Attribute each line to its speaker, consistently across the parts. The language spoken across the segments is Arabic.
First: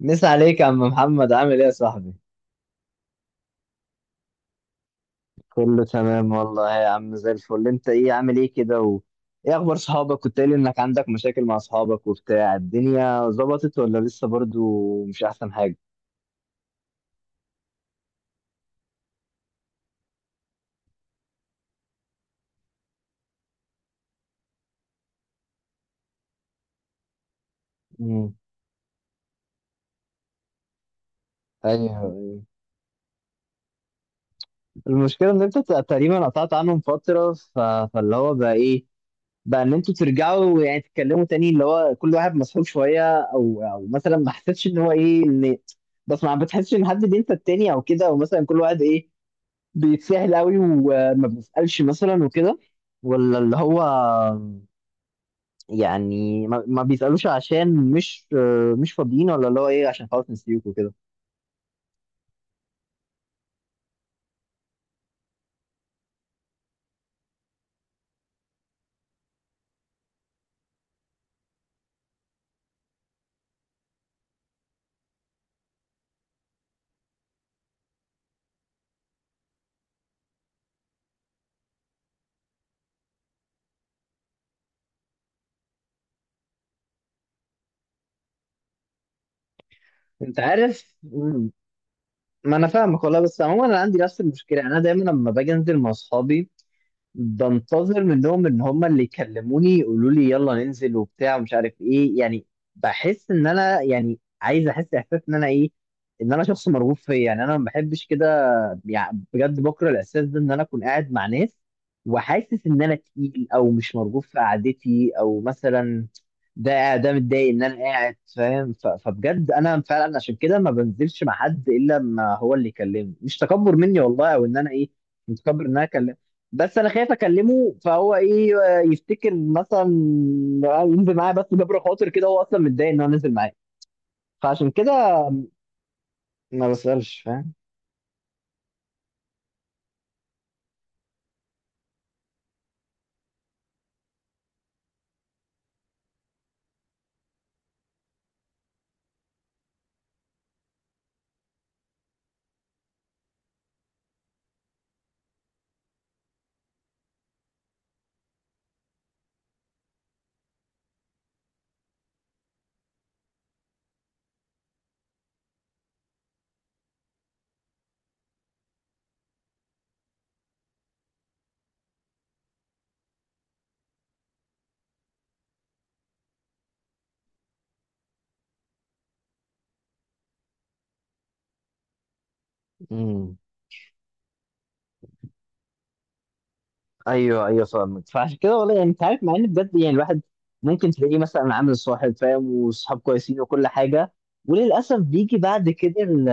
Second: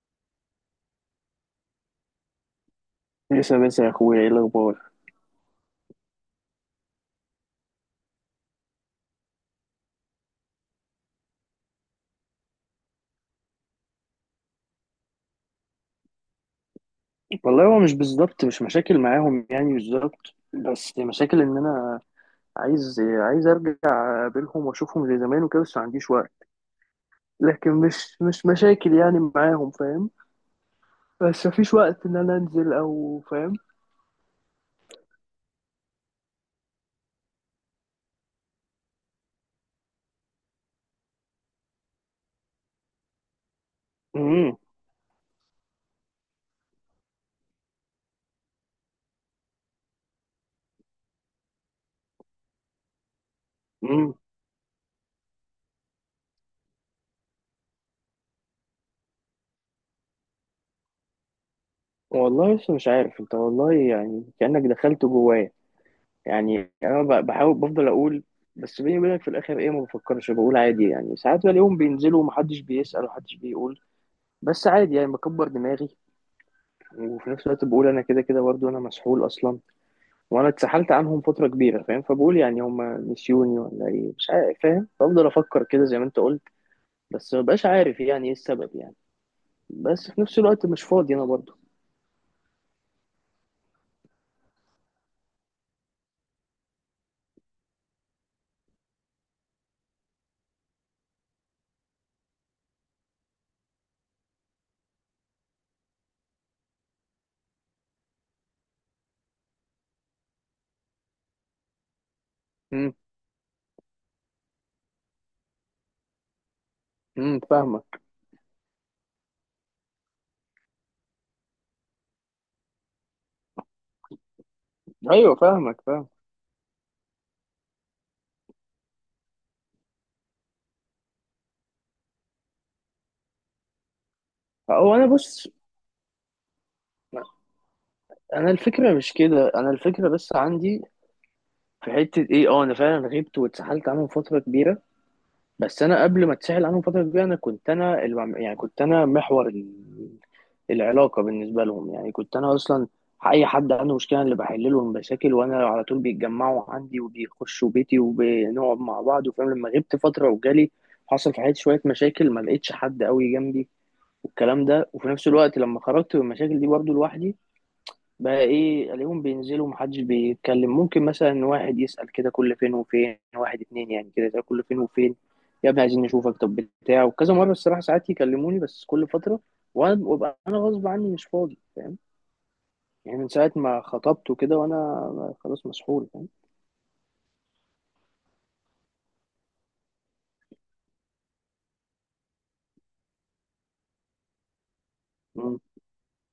Speaker 1: مسا عليك يا عم محمد، عامل ايه يا صاحبي؟
Speaker 2: لسه بس يا اخويا، ايه الاخبار؟
Speaker 1: كله تمام والله يا عم، زي الفل. انت ايه، عامل ايه كده و... ايه اخبار صحابك؟ كنت قايل انك عندك مشاكل مع صحابك وبتاع، الدنيا ظبطت ولا لسه برضو مش احسن حاجة؟
Speaker 2: والله هو مش بالظبط، مش مشاكل معاهم يعني بالظبط، بس مشاكل ان انا عايز ارجع اقابلهم واشوفهم زي زمان وكده، بس ما عنديش وقت. لكن مش
Speaker 1: امم
Speaker 2: مش مشاكل يعني معاهم، فاهم؟ بس مفيش وقت ان انا
Speaker 1: ايوه
Speaker 2: انزل، او فاهم.
Speaker 1: المشكلة ان انت تقريبا قطعت عنهم فترة ف... فاللي هو بقى ايه، بقى ان انتوا ترجعوا يعني تتكلموا تاني، اللي هو كل واحد مسحوب شوية، او مثلا ما
Speaker 2: امم
Speaker 1: حسيتش ان هو ايه، ان بس ما بتحسش ان حد بينسى التاني او كده، او مثلا كل واحد ايه، بيتسهل قوي وما بيسألش مثلا وكده، ولا اللي هو
Speaker 2: امم
Speaker 1: يعني ما بيسألوش عشان مش مش فاضيين، ولا اللي هو ايه، عشان خلاص نسيوك وكده.
Speaker 2: والله لسه مش عارف، انت والله يعني كأنك دخلت جوايا. يعني انا بحاول، بفضل اقول، بس بيني وبينك في الاخر ايه، ما بفكرش، بقول عادي يعني. ساعات بلاقيهم بينزلوا ومحدش بيسأل ومحدش بيقول، بس عادي يعني بكبر دماغي. وفي نفس الوقت بقول انا كده كده برضه انا مسحول اصلا، وانا اتسحلت عنهم فتره كبيره، فاهم؟ فبقول يعني هم نسيوني ولا ايه، مش عارف، فاهم؟ بفضل افكر كده زي ما انت قلت، بس مبقاش عارف يعني ايه السبب يعني. بس في نفس
Speaker 1: انت
Speaker 2: الوقت مش
Speaker 1: عارف،
Speaker 2: فاضي انا برضه.
Speaker 1: ما انا فاهمك والله. بس عموما انا عندي نفس المشكلة، انا دايما لما باجي انزل مع اصحابي بنتظر منهم ان هم اللي يكلموني، يقولوا لي يلا ننزل وبتاع ومش عارف ايه، يعني بحس ان انا يعني عايز احس احساس ان انا ايه، ان انا شخص مرغوب فيه. يعني انا ما بحبش كده، يعني بجد بكره الاحساس ده ان انا اكون قاعد مع ناس وحاسس ان
Speaker 2: امم
Speaker 1: انا تقيل او مش مرغوب في قعدتي، او مثلا ده متضايق ان انا
Speaker 2: فاهمك.
Speaker 1: قاعد، فاهم؟ فبجد انا فعلا عشان كده ما بنزلش مع حد الا لما هو اللي يكلمني، مش تكبر مني والله او ان انا ايه
Speaker 2: ايوه
Speaker 1: متكبر ان
Speaker 2: فاهمك،
Speaker 1: انا
Speaker 2: فاهم.
Speaker 1: اكلم. بس انا خايف اكلمه فهو ايه يفتكر مثلا ينزل معايا بس جبر خاطر، كده هو اصلا متضايق ان هو نزل معايا، فعشان كده
Speaker 2: هو انا بص،
Speaker 1: ما بسألش.
Speaker 2: انا الفكره مش كده، انا الفكره بس عندي في حته ايه، انا فعلا غبت واتسحلت عنهم فتره كبيره، بس انا قبل ما اتسحل عنهم فتره كبيره انا كنت يعني كنت انا محور العلاقه بالنسبه لهم. يعني كنت انا اصلا، اي حد عنده مشكله، أنا اللي بحل له المشاكل، وانا على طول بيتجمعوا عندي وبيخشوا بيتي وبنقعد مع بعض وفاهم. لما غبت فتره وجالي، حصل في حياتي شويه مشاكل، ما لقيتش حد قوي جنبي والكلام ده. وفي نفس الوقت لما خرجت من المشاكل دي برضو لوحدي، بقى ايه، الاقيهم بينزلوا، محدش بيتكلم. ممكن مثلا واحد يسأل كده كل فين وفين، واحد اتنين يعني كده يسأل كل فين وفين، يا ابني عايزين نشوفك، طب، بتاع. وكذا مرة الصراحة ساعات يكلموني، بس كل فترة، وانا وابقى انا غصب عني مش فاضي، فاهم؟ يعني من
Speaker 1: فاهم؟
Speaker 2: ساعة ما خطبت وكده، وانا خلاص مسحول، فاهم؟
Speaker 1: ايوه ايوه فاهمك. فعشان كده والله، يعني انت عارف، مع ان بجد يعني الواحد ممكن تلاقيه مثلا عامل صاحب فاهم، وصحاب كويسين وكل حاجه، وللاسف بيجي
Speaker 2: مم،
Speaker 1: بعد كده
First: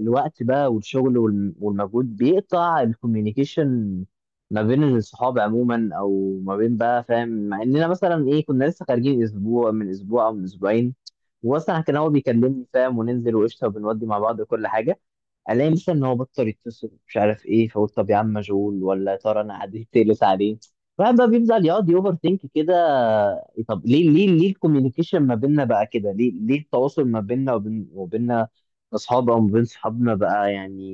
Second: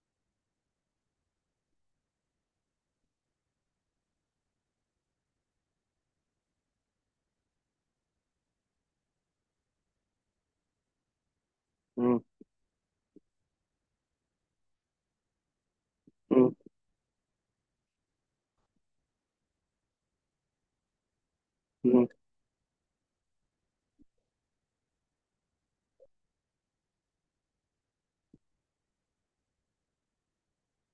Speaker 1: الوقت بقى والشغل والمجهود، بيقطع الكوميونيكيشن ما بين الصحاب عموما، او ما بين بقى فاهم، مع اننا مثلا ايه كنا لسه خارجين اسبوع من اسبوع او من اسبوعين، واصلا كان هو
Speaker 2: مم،
Speaker 1: بيكلمني فاهم وننزل وقشطه وبنودي مع بعض وكل حاجه. الاقي مثلا ان هو بطل
Speaker 2: مم،
Speaker 1: يتصل مش عارف ايه، فاقول طب يا عم مشغول، ولا يا ترى انا عديت تقلت عليه؟ الواحد بقى بيفضل يقعد
Speaker 2: مم،
Speaker 1: يوفر ثينك كده. طب ليه ليه الكوميونيكيشن ما بيننا بقى كده، ليه ليه التواصل ما بيننا وبين وبيننا اصحاب، او ما بين صحابنا بقى يعني؟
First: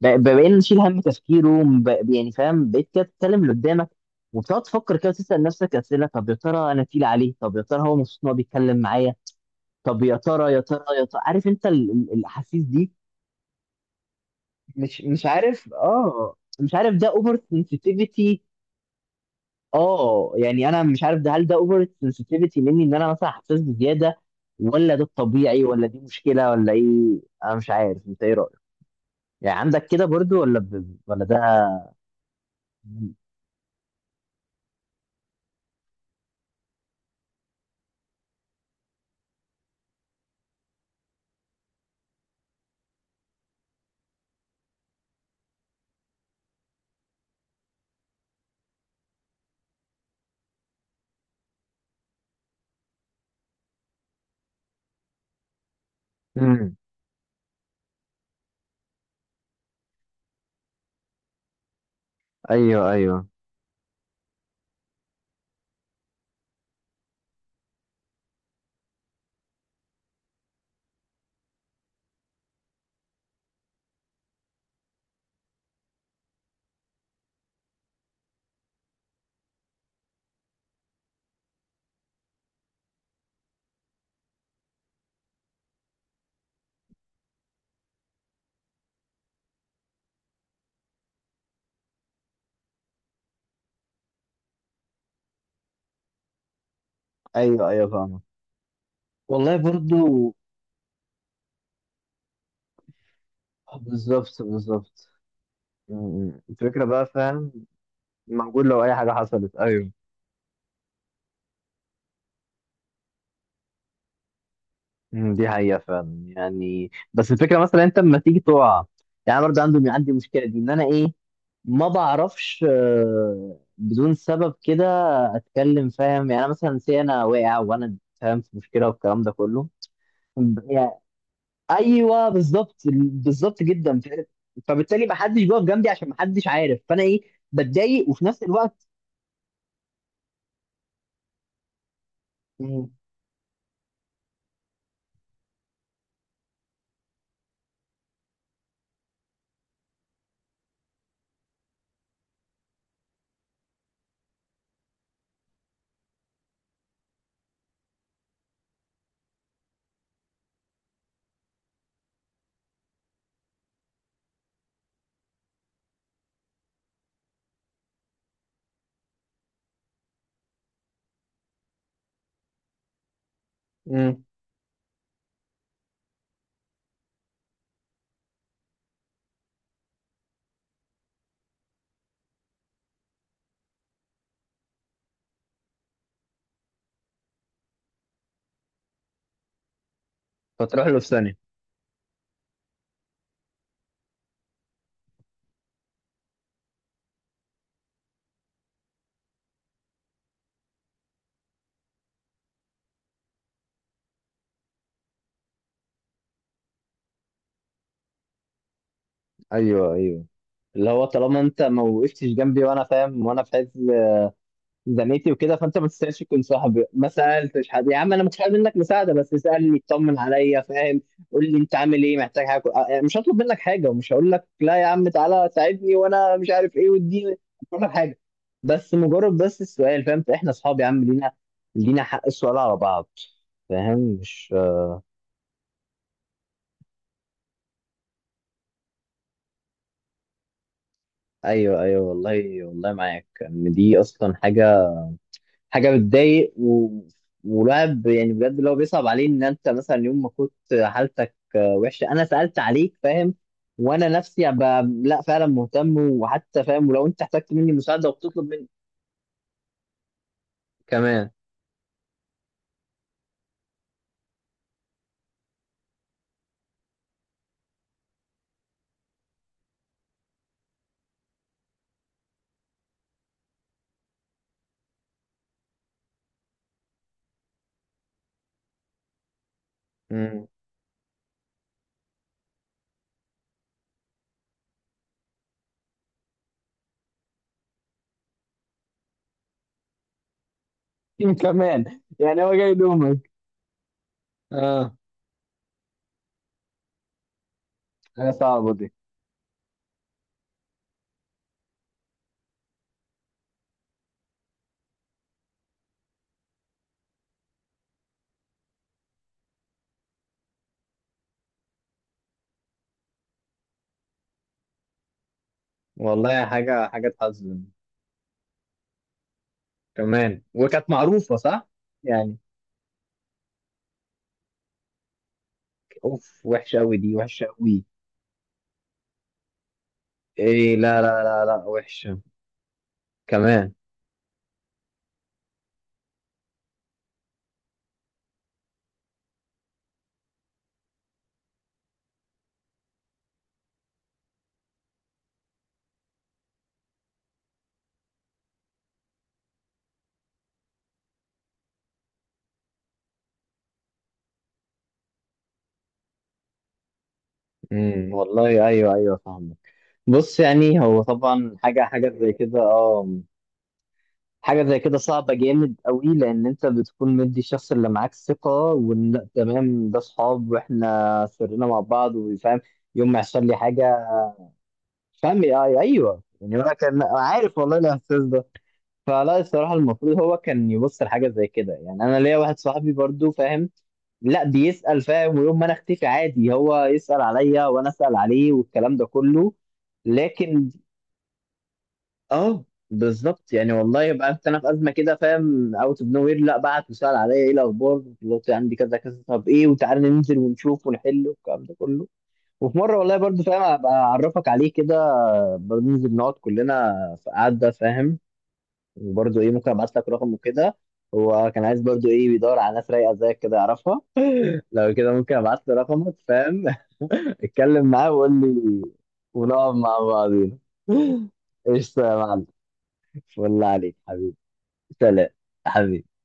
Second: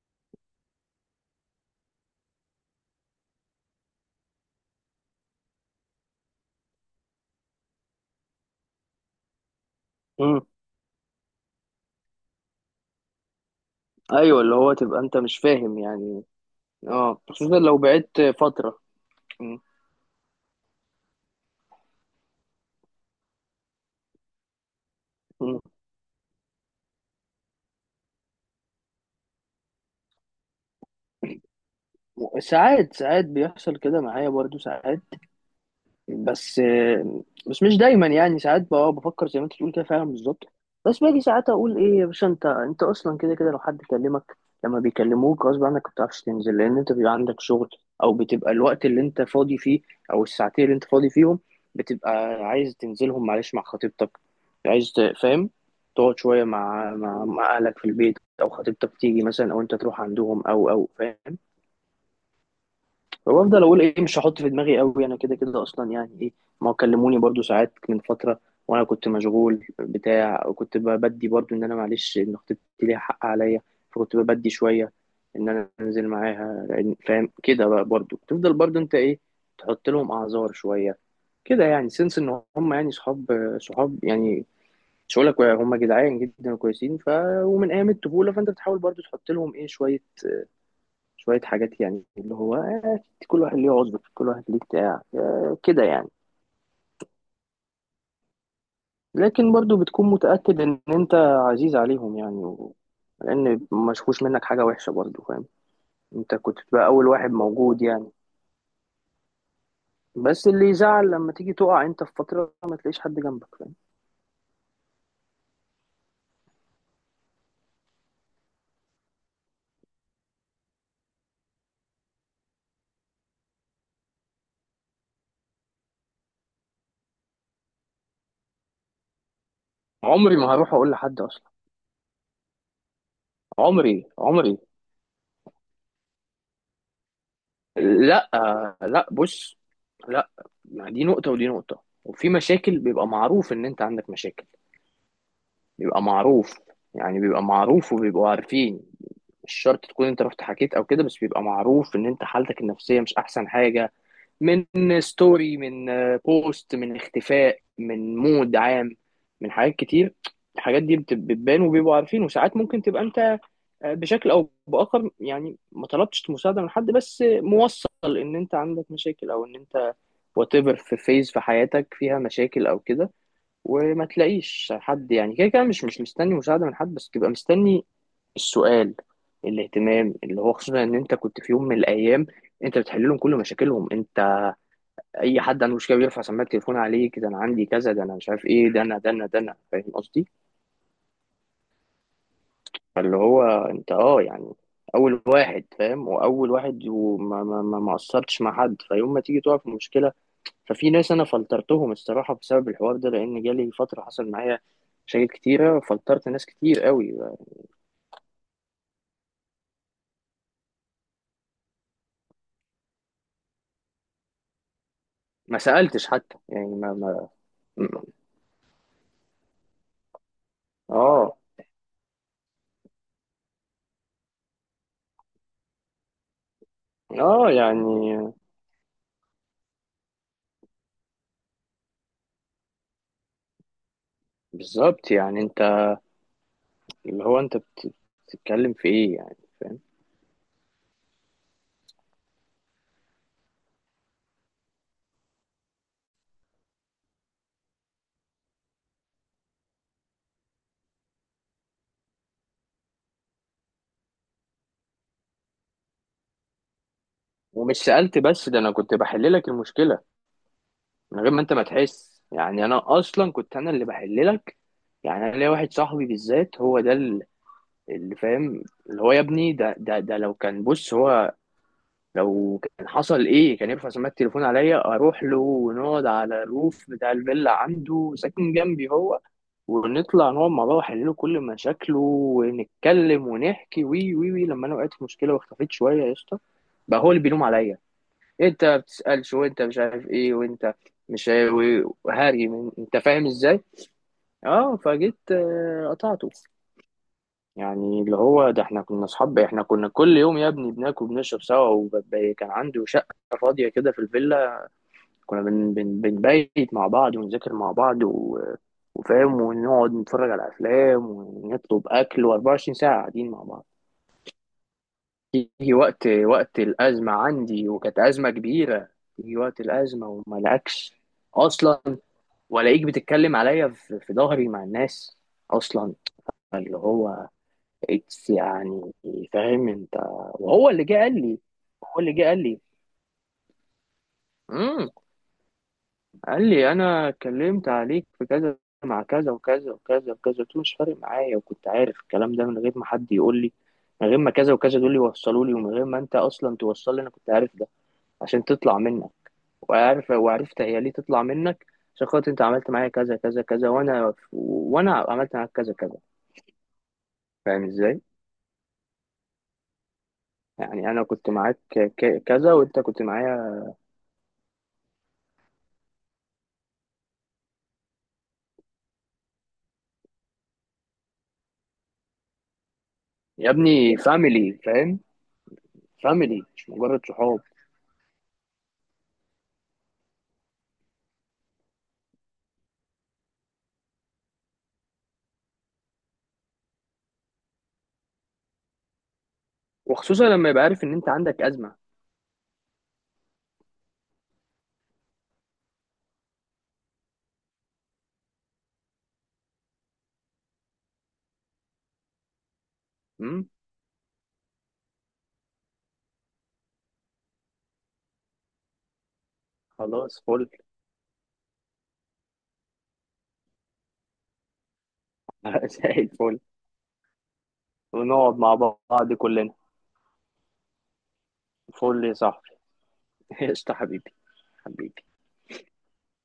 Speaker 1: بقينا نشيل هم تفكيره يعني فاهم، بقيت كده تتكلم اللي قدامك وبتقعد تفكر كده، تسأل نفسك أسئلة، طب يا ترى أنا تقيل عليه، طب يا ترى هو مبسوط إن هو بيتكلم معايا، طب يا
Speaker 2: مم.
Speaker 1: ترى عارف أنت الأحاسيس دي.
Speaker 2: ايوه، اللي هو تبقى
Speaker 1: مش
Speaker 2: انت
Speaker 1: مش
Speaker 2: مش
Speaker 1: عارف،
Speaker 2: فاهم يعني.
Speaker 1: اه مش عارف، ده
Speaker 2: اه،
Speaker 1: اوفر
Speaker 2: خصوصا لو بعدت
Speaker 1: سنسيتيفيتي.
Speaker 2: فترة. مم،
Speaker 1: اه يعني انا مش عارف، ده هل ده اوفر سنسيتيفيتي مني، ان انا مثلا حساس بزياده، ولا ده
Speaker 2: مم.
Speaker 1: الطبيعي، ولا دي مشكله، ولا ايه؟ انا مش عارف، انت ايه رايك؟ يعني عندك كده برضو، ولا ب... ولا ده.
Speaker 2: ساعات ساعات بيحصل كده معايا برضو، ساعات، بس بس مش دايما يعني. ساعات بقى بفكر زي ما انت بتقول كده فعلا بالظبط، بس باجي ساعات اقول ايه، يا باشا انت اصلا كده كده لو حد كلمك، لما بيكلموك غصب عنك ما بتعرفش تنزل، لان انت بيبقى عندك شغل، او بتبقى الوقت اللي انت فاضي فيه، او الساعتين اللي انت فاضي فيهم، بتبقى عايز تنزلهم معلش مع خطيبتك. عايز فاهم، تقعد شويه
Speaker 1: امم
Speaker 2: مع اهلك في البيت، او خطيبتك تيجي مثلا، او انت تروح عندهم، او فاهم.
Speaker 1: ايوه ايوه
Speaker 2: وافضل اقول ايه، مش هحط في دماغي قوي، انا كده كده اصلا يعني ايه، ما هو كلموني برضو ساعات من فتره، وانا كنت مشغول بتاع، وكنت بدي برضو ان انا معلش ان خطيبتي ليها حق عليا، فكنت بدي شويه ان انا انزل معاها فاهم. كده بقى برضو تفضل برضو انت ايه، تحط لهم اعذار شويه كده، يعني سنس ان هم يعني صحاب يعني، مش هقول لك هم جدعان جدا وكويسين ف، ومن ايام الطفوله، فانت بتحاول برضو تحط لهم ايه شويه، شوية حاجات، يعني اللي هو كل واحد ليه عذر، كل واحد ليه بتاع، كده يعني.
Speaker 1: ايوه ايوه فاهمك.
Speaker 2: لكن
Speaker 1: والله
Speaker 2: برضو بتكون
Speaker 1: برضو
Speaker 2: متأكد إن أنت عزيز عليهم يعني و، لأن ما شافوش
Speaker 1: بالظبط
Speaker 2: منك حاجة وحشة
Speaker 1: بالظبط.
Speaker 2: برضو، فاهم؟ أنت
Speaker 1: مم.
Speaker 2: كنت
Speaker 1: الفكره
Speaker 2: بقى
Speaker 1: بقى
Speaker 2: أول واحد
Speaker 1: فاهم،
Speaker 2: موجود يعني.
Speaker 1: موجود لو اي حاجه حصلت، ايوه.
Speaker 2: بس اللي يزعل لما تيجي تقع أنت في فترة ما تلاقيش حد جنبك، فاهم؟
Speaker 1: مم، دي حقيقة فعلا يعني. بس الفكرة مثلا انت لما تيجي تقع، يعني أنا برضه عندي عندي مشكلة دي ان انا ايه، ما بعرفش بدون سبب كده اتكلم، فاهم؟ يعني أنا مثلا سي انا واقع وانا فاهم في مشكلة والكلام ده كله،
Speaker 2: عمري ما هروح
Speaker 1: يعني
Speaker 2: أقول لحد أصلا،
Speaker 1: ايوه بالظبط بالظبط جدا،
Speaker 2: عمري، عمري.
Speaker 1: فبالتالي ما حدش بيقف جنبي عشان ما حدش عارف، فانا ايه بتضايق. وفي
Speaker 2: لا،
Speaker 1: نفس الوقت
Speaker 2: لا، بص، لا، ما دي نقطة ودي نقطة. وفي مشاكل
Speaker 1: مم،
Speaker 2: بيبقى معروف إن أنت عندك مشاكل، بيبقى معروف يعني، بيبقى معروف وبيبقوا عارفين. مش شرط تكون انت رحت حكيت او كده، بس بيبقى معروف ان انت حالتك النفسية مش احسن حاجة، من ستوري، من بوست، من اختفاء، من مود عام، من حاجات كتير. الحاجات دي بتبان وبيبقوا عارفين. وساعات ممكن تبقى انت بشكل او باخر، يعني ما طلبتش مساعدة من حد، بس موصل ان انت عندك مشاكل، او ان انت whatever، في فيز في حياتك فيها مشاكل او كده، وما
Speaker 1: مم،
Speaker 2: تلاقيش حد. يعني كده كده مش مستني مساعدة من حد، بس تبقى مستني السؤال، الاهتمام، اللي هو خصوصا ان انت كنت في يوم من الايام انت بتحل لهم كل مشاكلهم. انت، اي حد عنده مشكله بيرفع سماعه التليفون عليك، ده انا عندي كذا، ده انا مش عارف ايه، ده انا فاهم قصدي؟
Speaker 1: فتروح له في ثانية.
Speaker 2: فاللي هو انت، يعني اول واحد فاهم، واول واحد، وما ما ما ما قصرتش مع حد. فيوم ما تيجي تقع في مشكله، ففي ناس انا فلترتهم الصراحه بسبب الحوار ده، لان جالي فتره حصل معايا مشاكل كتيرة، فلترت ناس كتير قوي.
Speaker 1: ايوه ايوه، اللي هو طالما انت ما وقفتش جنبي وانا فاهم وانا في حته زميلتي وكده،
Speaker 2: ما
Speaker 1: فانت ما
Speaker 2: سألتش
Speaker 1: تستاهلش
Speaker 2: حتى
Speaker 1: تكون
Speaker 2: يعني،
Speaker 1: صاحبي. ما سالتش حد، يا
Speaker 2: ما-
Speaker 1: عم انا مش عايز منك مساعده بس اسالني اطمن عليا، فاهم؟
Speaker 2: اه.
Speaker 1: قول لي انت عامل ايه، محتاج حاجه، أه، آه، مش هطلب منك حاجه، ومش هقول لك لا يا عم تعالى ساعدني وانا مش عارف ايه واديني،
Speaker 2: اه
Speaker 1: مش هقول
Speaker 2: يعني
Speaker 1: لك حاجه، بس مجرد بس السؤال، فاهم؟ احنا اصحاب يا عم، لينا لينا حق السؤال على بعض. فاهم؟ مش
Speaker 2: بالظبط، يعني انت اللي هو انت بتتكلم في ايه يعني، فاهم؟
Speaker 1: ايوه ايوه. والله والله معاك ان دي اصلا حاجه حاجه بتضايق و... والواحد يعني بجد اللي هو بيصعب عليه، ان انت مثلا يوم ما كنت حالتك وحشه انا سالت عليك، فاهم؟ وانا نفسي أبقى لا فعلا مهتم وحتى فاهم، ولو انت احتجت مني
Speaker 2: ومش
Speaker 1: مساعده
Speaker 2: سألت،
Speaker 1: وبتطلب
Speaker 2: بس ده
Speaker 1: مني
Speaker 2: انا كنت بحل لك المشكلة من
Speaker 1: كمان.
Speaker 2: غير ما انت ما تحس، يعني انا اصلا كنت انا اللي بحل لك. يعني انا ليا واحد صاحبي بالذات، هو ده اللي فاهم، اللي هو يا ابني، ده لو كان بص هو، لو كان حصل ايه، كان يرفع سماعة التليفون عليا، اروح له ونقعد على الروف بتاع الفيلا، عنده ساكن جنبي هو، ونطلع
Speaker 1: امم
Speaker 2: نقعد مع بعض، واحلله كل مشاكله، ونتكلم ونحكي وي وي وي لما انا وقعت في مشكله واختفيت شويه يا اسطى، بقى هو اللي بيلوم عليا، انت ما بتسالش وانت مش عارف ايه، وانت مش عارف-
Speaker 1: كمان يعني
Speaker 2: وهاري
Speaker 1: هو جاي
Speaker 2: من انت، فاهم
Speaker 1: يلومك؟
Speaker 2: ازاي؟ اه،
Speaker 1: اه،
Speaker 2: فجيت قطعته. يعني اللي
Speaker 1: حاجه
Speaker 2: هو ده،
Speaker 1: صعبه
Speaker 2: احنا
Speaker 1: دي.
Speaker 2: كنا اصحاب، احنا كنا كل يوم يا ابني بناكل بنشرب سوا، وكان عنده شقه فاضيه كده في الفيلا، كنا بن بن بنبيت مع بعض، ونذاكر مع بعض وفاهم، ونقعد نتفرج على افلام ونطلب اكل، و24 ساعه قاعدين مع بعض. يجي وقت
Speaker 1: والله
Speaker 2: وقت
Speaker 1: حاجه حاجه
Speaker 2: الازمه
Speaker 1: تحزن
Speaker 2: عندي، وكانت ازمه كبيره، يجي وقت الازمه وما
Speaker 1: كمان، وكانت
Speaker 2: لقاكش
Speaker 1: معروفه صح
Speaker 2: اصلا.
Speaker 1: يعني.
Speaker 2: والاقيك بتتكلم عليا في ظهري مع الناس، اصلا.
Speaker 1: اوف،
Speaker 2: اللي
Speaker 1: وحشه قوي دي،
Speaker 2: هو
Speaker 1: وحشه قوي.
Speaker 2: يعني، فاهم انت، وهو
Speaker 1: ايه،
Speaker 2: اللي جه
Speaker 1: لا
Speaker 2: قال
Speaker 1: لا
Speaker 2: لي،
Speaker 1: لا لا
Speaker 2: هو اللي
Speaker 1: وحشه
Speaker 2: جه قال
Speaker 1: كمان.
Speaker 2: لي قال لي انا اتكلمت عليك في كذا مع كذا وكذا وكذا وكذا. قلت له مش فارق معايا، وكنت عارف الكلام ده من غير ما حد يقول لي، من غير ما كذا وكذا دول يوصلوا لي، ومن غير ما انت اصلا توصل لي، انا كنت عارف ده عشان تطلع منك. وعرفت هي ليه تطلع منك، عشان خاطر انت عملت معايا كذا كذا كذا، وانا عملت معاك كذا كذا، فاهم ازاي؟
Speaker 1: والله ايوه ايوه فاهمك. بص، يعني
Speaker 2: يعني
Speaker 1: هو
Speaker 2: انا كنت
Speaker 1: طبعا
Speaker 2: معاك
Speaker 1: حاجة حاجة زي
Speaker 2: كذا،
Speaker 1: كده،
Speaker 2: وانت كنت
Speaker 1: اه،
Speaker 2: معايا
Speaker 1: حاجة زي كده صعبة جامد قوي، لأن أنت بتكون مدي الشخص اللي معاك ثقة، وإن لأ تمام ده صحاب وإحنا سرنا مع بعض وفاهم يوم ما يحصل
Speaker 2: يا
Speaker 1: لي حاجة
Speaker 2: ابني فاميلي، فاهم؟
Speaker 1: فاهم، أيوه
Speaker 2: فاميلي،
Speaker 1: يعني،
Speaker 2: مش
Speaker 1: أنا
Speaker 2: مجرد
Speaker 1: كان
Speaker 2: صحاب.
Speaker 1: عارف والله الإحساس ده. فلا، الصراحة المفروض هو كان يبص لحاجة زي كده. يعني أنا ليا واحد صاحبي برضو فاهم، لا بيسأل، فاهم؟ ويوم ما انا اختفي عادي هو يسأل عليا وانا اسأل عليه والكلام ده كله.
Speaker 2: وخصوصا لما يبقى
Speaker 1: لكن
Speaker 2: عارف ان انت عندك ازمه.
Speaker 1: اه بالظبط، يعني والله يبقى انت انا في ازمه كده، فاهم، اوت اوف نو وير، لا بعت وسال عليا ايه الاخبار، دلوقتي عندي كذا كذا طب ايه، وتعالى ننزل ونشوف ونحل والكلام ده كله. وفي مره والله برضو فاهم ابقى اعرفك عليه كده، برضو ننزل نقعد كلنا في قعده فاهم، وبرضو ايه ممكن ابعت لك
Speaker 2: خلاص
Speaker 1: رقمه
Speaker 2: فل.
Speaker 1: كده. هو كان عايز برضو ايه، بيدور على ناس رايقه زيك كده يعرفها، لو كده ممكن ابعت له
Speaker 2: زي
Speaker 1: رقمك،
Speaker 2: الفل.
Speaker 1: فاهم؟ اتكلم معاه وقول
Speaker 2: ونقعد مع
Speaker 1: لي.
Speaker 2: بعض كلنا،
Speaker 1: ونقعد مع بعضينا. قشطه
Speaker 2: فل يا
Speaker 1: يا معلم.
Speaker 2: صاحبي.
Speaker 1: والله
Speaker 2: قشطة
Speaker 1: عليك
Speaker 2: حبيبي،
Speaker 1: حبيبي.
Speaker 2: حبيبي.
Speaker 1: سلام حبيبي.